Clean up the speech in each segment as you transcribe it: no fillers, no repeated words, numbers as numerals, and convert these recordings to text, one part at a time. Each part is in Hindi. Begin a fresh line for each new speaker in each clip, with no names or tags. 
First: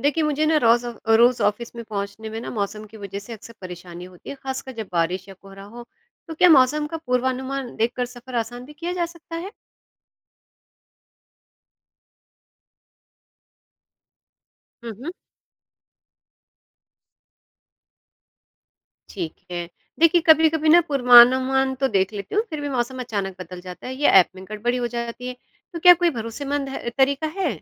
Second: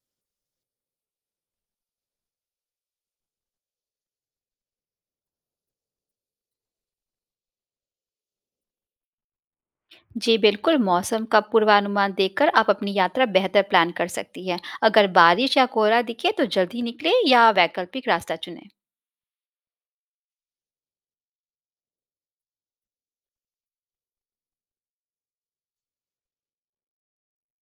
देखिए, मुझे ना रोज रोज ऑफिस में पहुंचने में ना मौसम की वजह से अक्सर परेशानी होती है, खासकर जब बारिश या कोहरा हो। तो क्या मौसम का पूर्वानुमान देखकर सफर आसान भी किया जा सकता है?
जी बिल्कुल, मौसम का पूर्वानुमान देखकर आप अपनी यात्रा बेहतर प्लान कर सकती हैं। अगर
हम्म।
बारिश या कोहरा दिखे तो जल्दी निकले या वैकल्पिक रास्ता चुनें।
ठीक है। देखिए, कभी कभी ना पूर्वानुमान तो देख लेती हूँ, फिर भी मौसम अचानक बदल जाता है या ऐप में गड़बड़ी हो जाती है। तो क्या कोई तरीका है?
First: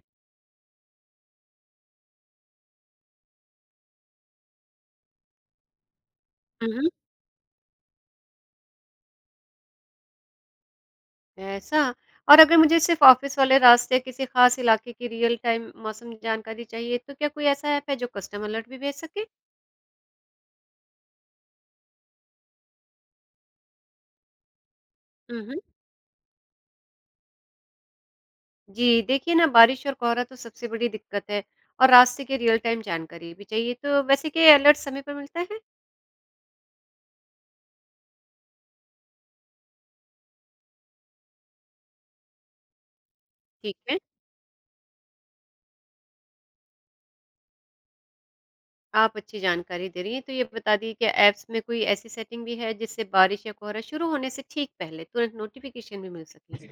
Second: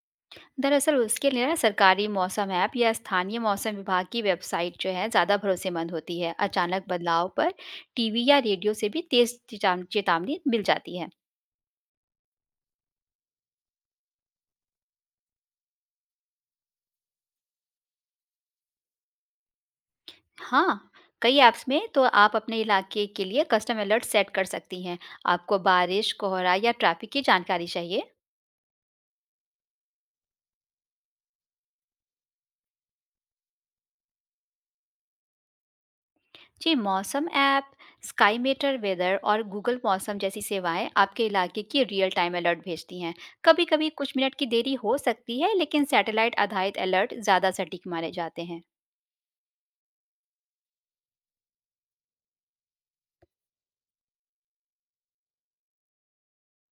दरअसल उसके लिए ना सरकारी मौसम ऐप या स्थानीय मौसम विभाग की वेबसाइट जो है ज़्यादा भरोसेमंद होती है। अचानक
हम्म।
बदलाव पर टीवी या रेडियो से भी तेज चिताम चेतावनी मिल जाती है।
ऐसा। और अगर मुझे सिर्फ ऑफिस वाले रास्ते या किसी खास इलाके की रियल टाइम मौसम जानकारी चाहिए, तो क्या कोई ऐसा ऐप है जो कस्टमर अलर्ट भी भेज सके?
हाँ, कई ऐप्स में तो आप अपने इलाके के लिए कस्टम अलर्ट सेट कर सकती हैं। आपको बारिश, कोहरा या ट्रैफिक की जानकारी चाहिए?
जी, देखिए ना, बारिश और कोहरा तो सबसे बड़ी दिक्कत है और रास्ते की रियल टाइम जानकारी भी चाहिए। तो वैसे क्या ये अलर्ट समय पर मिलता है?
जी, मौसम ऐप, स्काई मीटर वेदर और गूगल मौसम जैसी सेवाएं आपके इलाके की रियल टाइम अलर्ट भेजती हैं।
ठीक
कभी-कभी
है,
कुछ मिनट की देरी हो सकती है, लेकिन सैटेलाइट आधारित अलर्ट ज़्यादा सटीक माने जाते हैं।
आप अच्छी जानकारी दे रही हैं। तो ये बता दिए, क्या ऐप्स में कोई ऐसी सेटिंग भी है जिससे बारिश या कोहरा शुरू होने से ठीक पहले तुरंत नोटिफिकेशन भी मिल सके? जी।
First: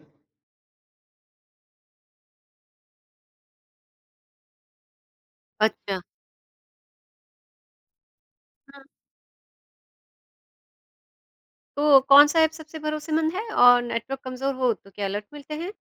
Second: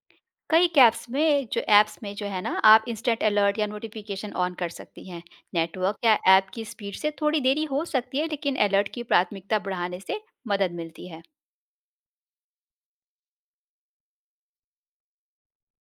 कई कैप्स में जो ऐप्स में जो है ना, आप इंस्टेंट अलर्ट या नोटिफिकेशन ऑन कर सकती हैं। नेटवर्क
अच्छा।
या ऐप की स्पीड से थोड़ी देरी हो सकती है, लेकिन
हाँ।
अलर्ट की प्राथमिकता बढ़ाने से मदद मिलती है।
तो कौन सा ऐप सबसे भरोसेमंद है और नेटवर्क कमज़ोर हो तो क्या अलर्ट मिलते हैं?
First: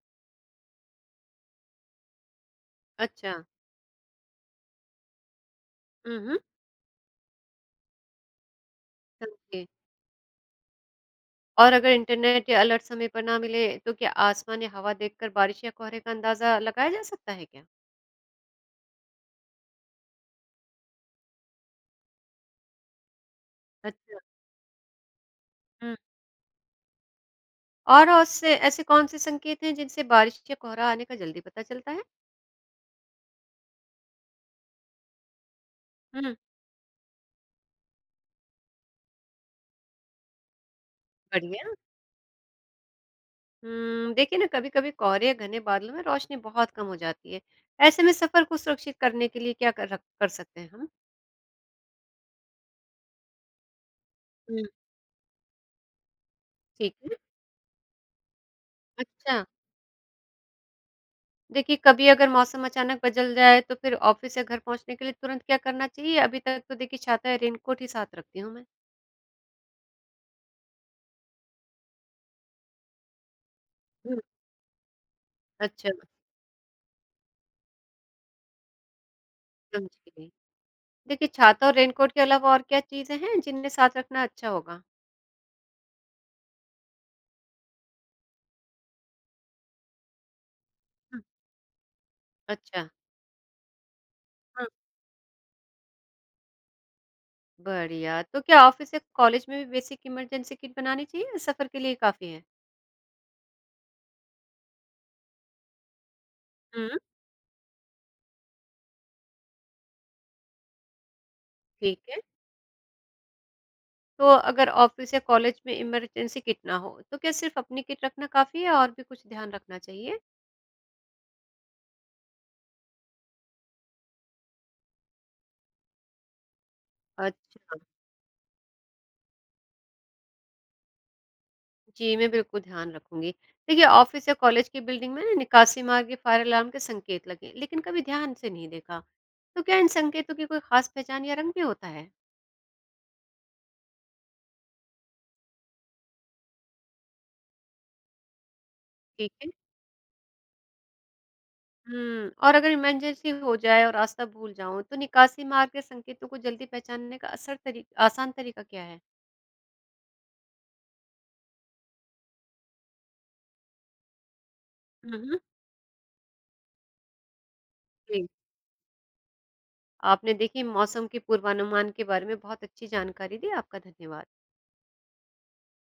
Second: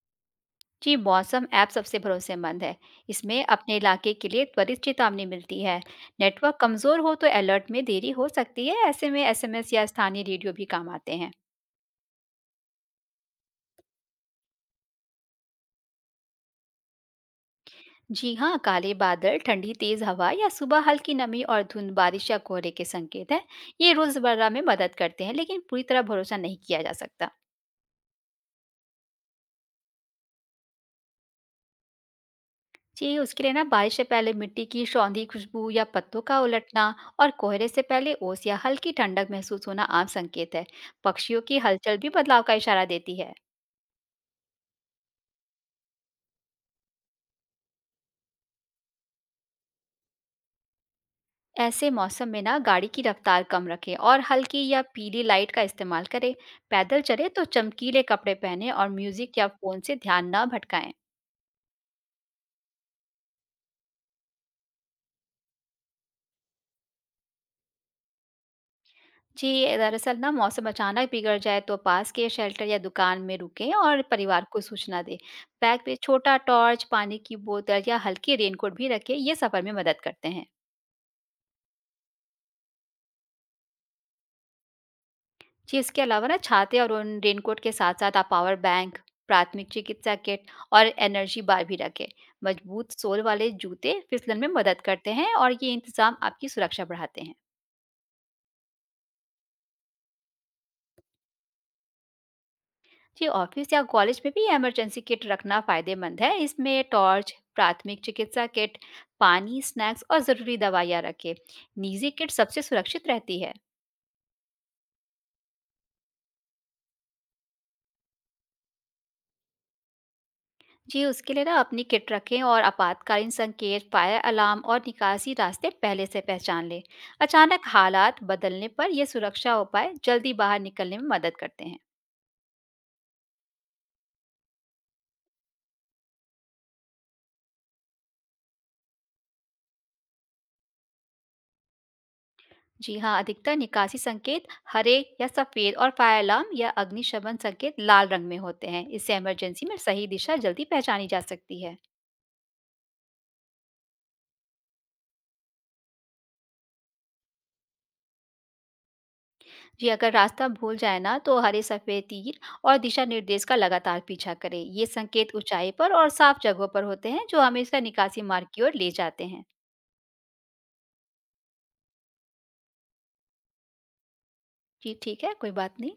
जी, मौसम ऐप सबसे भरोसेमंद है।
अच्छा।
इसमें अपने इलाके के लिए त्वरित चेतावनी मिलती है।
हुँ, हुँ।
नेटवर्क कमज़ोर हो तो अलर्ट में देरी हो सकती है। ऐसे में
समझी।
एसएमएस या स्थानीय रेडियो भी काम आते हैं।
और अगर इंटरनेट या अलर्ट समय पर ना मिले, तो क्या आसमान या हवा देखकर बारिश या कोहरे का अंदाज़ा लगाया जा सकता है क्या?
जी हाँ, काले बादल, ठंडी तेज़ हवा या सुबह हल्की नमी और धुंध बारिश या कोहरे के संकेत हैं। ये
अच्छा।
रोज़मर्रा में मदद करते हैं, लेकिन पूरी
हुँ।
तरह भरोसा नहीं किया जा सकता।
और उससे ऐसे कौन-से संकेत हैं जिनसे बारिश या कोहरा आने का जल्दी पता चलता है?
जी, उसके लिए ना बारिश से पहले मिट्टी की सौंधी खुशबू या पत्तों
हुँ,
का उलटना और कोहरे से पहले ओस या हल्की ठंडक महसूस होना आम संकेत है। पक्षियों की
बढ़िया।
हलचल भी बदलाव का इशारा देती है।
देखिए ना, कभी-कभी कोहरे या घने बादलों में रोशनी बहुत कम हो जाती है। ऐसे में सफ़र को सुरक्षित करने के लिए क्या कर सकते हैं हम?
ऐसे मौसम में ना गाड़ी की रफ्तार कम रखें और
हुँ।
हल्की या पीली लाइट का इस्तेमाल करें।
ठीक
पैदल
है।
चले तो चमकीले कपड़े पहने और म्यूजिक
अच्छा,
या फोन से ध्यान न भटकाएं।
देखिए, कभी अगर मौसम अचानक बदल जाए तो फिर ऑफ़िस या घर पहुँचने के लिए तुरंत क्या करना चाहिए? अभी तक तो देखिए, छाता या रेनकोट ही साथ रखती हूँ मैं।
जी, दरअसल ना मौसम अचानक बिगड़ जाए तो पास के शेल्टर या दुकान में रुकें और
हुँ।
परिवार को सूचना दें। बैग
अच्छा।
में छोटा टॉर्च, पानी की बोतल या हल्की रेनकोट भी रखें, ये सफर में
समझ
मदद करते
गई।
हैं।
देखिए, छाता और रेनकोट के अलावा और क्या चीज़ें हैं जिन्हें साथ रखना अच्छा होगा?
जी, इसके अलावा ना छाते और उन रेनकोट के साथ साथ आप पावर बैंक, प्राथमिक चिकित्सा किट और
हुँ।
एनर्जी बार भी रखें।
अच्छा।
मजबूत सोल वाले जूते फिसलन में मदद करते हैं और ये इंतजाम आपकी सुरक्षा बढ़ाते हैं।
बढ़िया। तो क्या ऑफ़िस या कॉलेज में भी बेसिक इमरजेंसी किट बनानी चाहिए या सफ़र के लिए काफ़ी है?
जी, ऑफिस या कॉलेज में भी इमरजेंसी किट रखना फायदेमंद है। इसमें
हुँ।
टॉर्च, प्राथमिक चिकित्सा किट, पानी, स्नैक्स और ज़रूरी दवाइयाँ रखें।
ठीक
निजी
है।
किट सबसे सुरक्षित रहती है।
तो अगर ऑफ़िस या कॉलेज में इमरजेंसी किट ना हो, तो क्या सिर्फ़ अपनी किट रखना काफ़ी है और भी कुछ ध्यान रखना चाहिए?
जी, उसके लिए ना अपनी किट रखें और आपातकालीन संकेत, फायर अलार्म और निकासी रास्ते पहले से पहचान लें। अचानक
अच्छा।
हालात बदलने पर ये सुरक्षा उपाय जल्दी बाहर निकलने में मदद करते हैं।
जी, मैं बिल्कुल ध्यान रखूँगी। देखिए, ऑफ़िस या कॉलेज की बिल्डिंग में ना निकासी मार्ग या फायर अलार्म के संकेत लगे, लेकिन कभी ध्यान से नहीं देखा। तो क्या इन संकेतों की कोई ख़ास पहचान या रंग भी होता है?
जी हाँ, अधिकतर निकासी संकेत हरे या सफेद और फायर अलार्म या अग्निशमन संकेत लाल रंग में होते हैं। इससे
ठीक है।
इमरजेंसी में सही दिशा जल्दी पहचानी जा सकती है।
और अगर इमरजेंसी हो जाए और रास्ता भूल जाऊँ, तो निकासी मार्ग या संकेतों को जल्दी पहचानने का असर तरी आसान तरीका क्या है?
जी, अगर रास्ता भूल जाए ना तो हरे सफेद तीर और दिशा निर्देश का लगातार पीछा करें। ये
हुँ,
संकेत
हुँ।
ऊंचाई पर और साफ जगहों पर होते हैं जो हमेशा निकासी
जी,
मार्ग की ओर ले जाते हैं।
आपने देखिए मौसम के पूर्वानुमान के बारे में बहुत अच्छी जानकारी दी, आपका धन्यवाद।
जी ठीक है, कोई बात नहीं।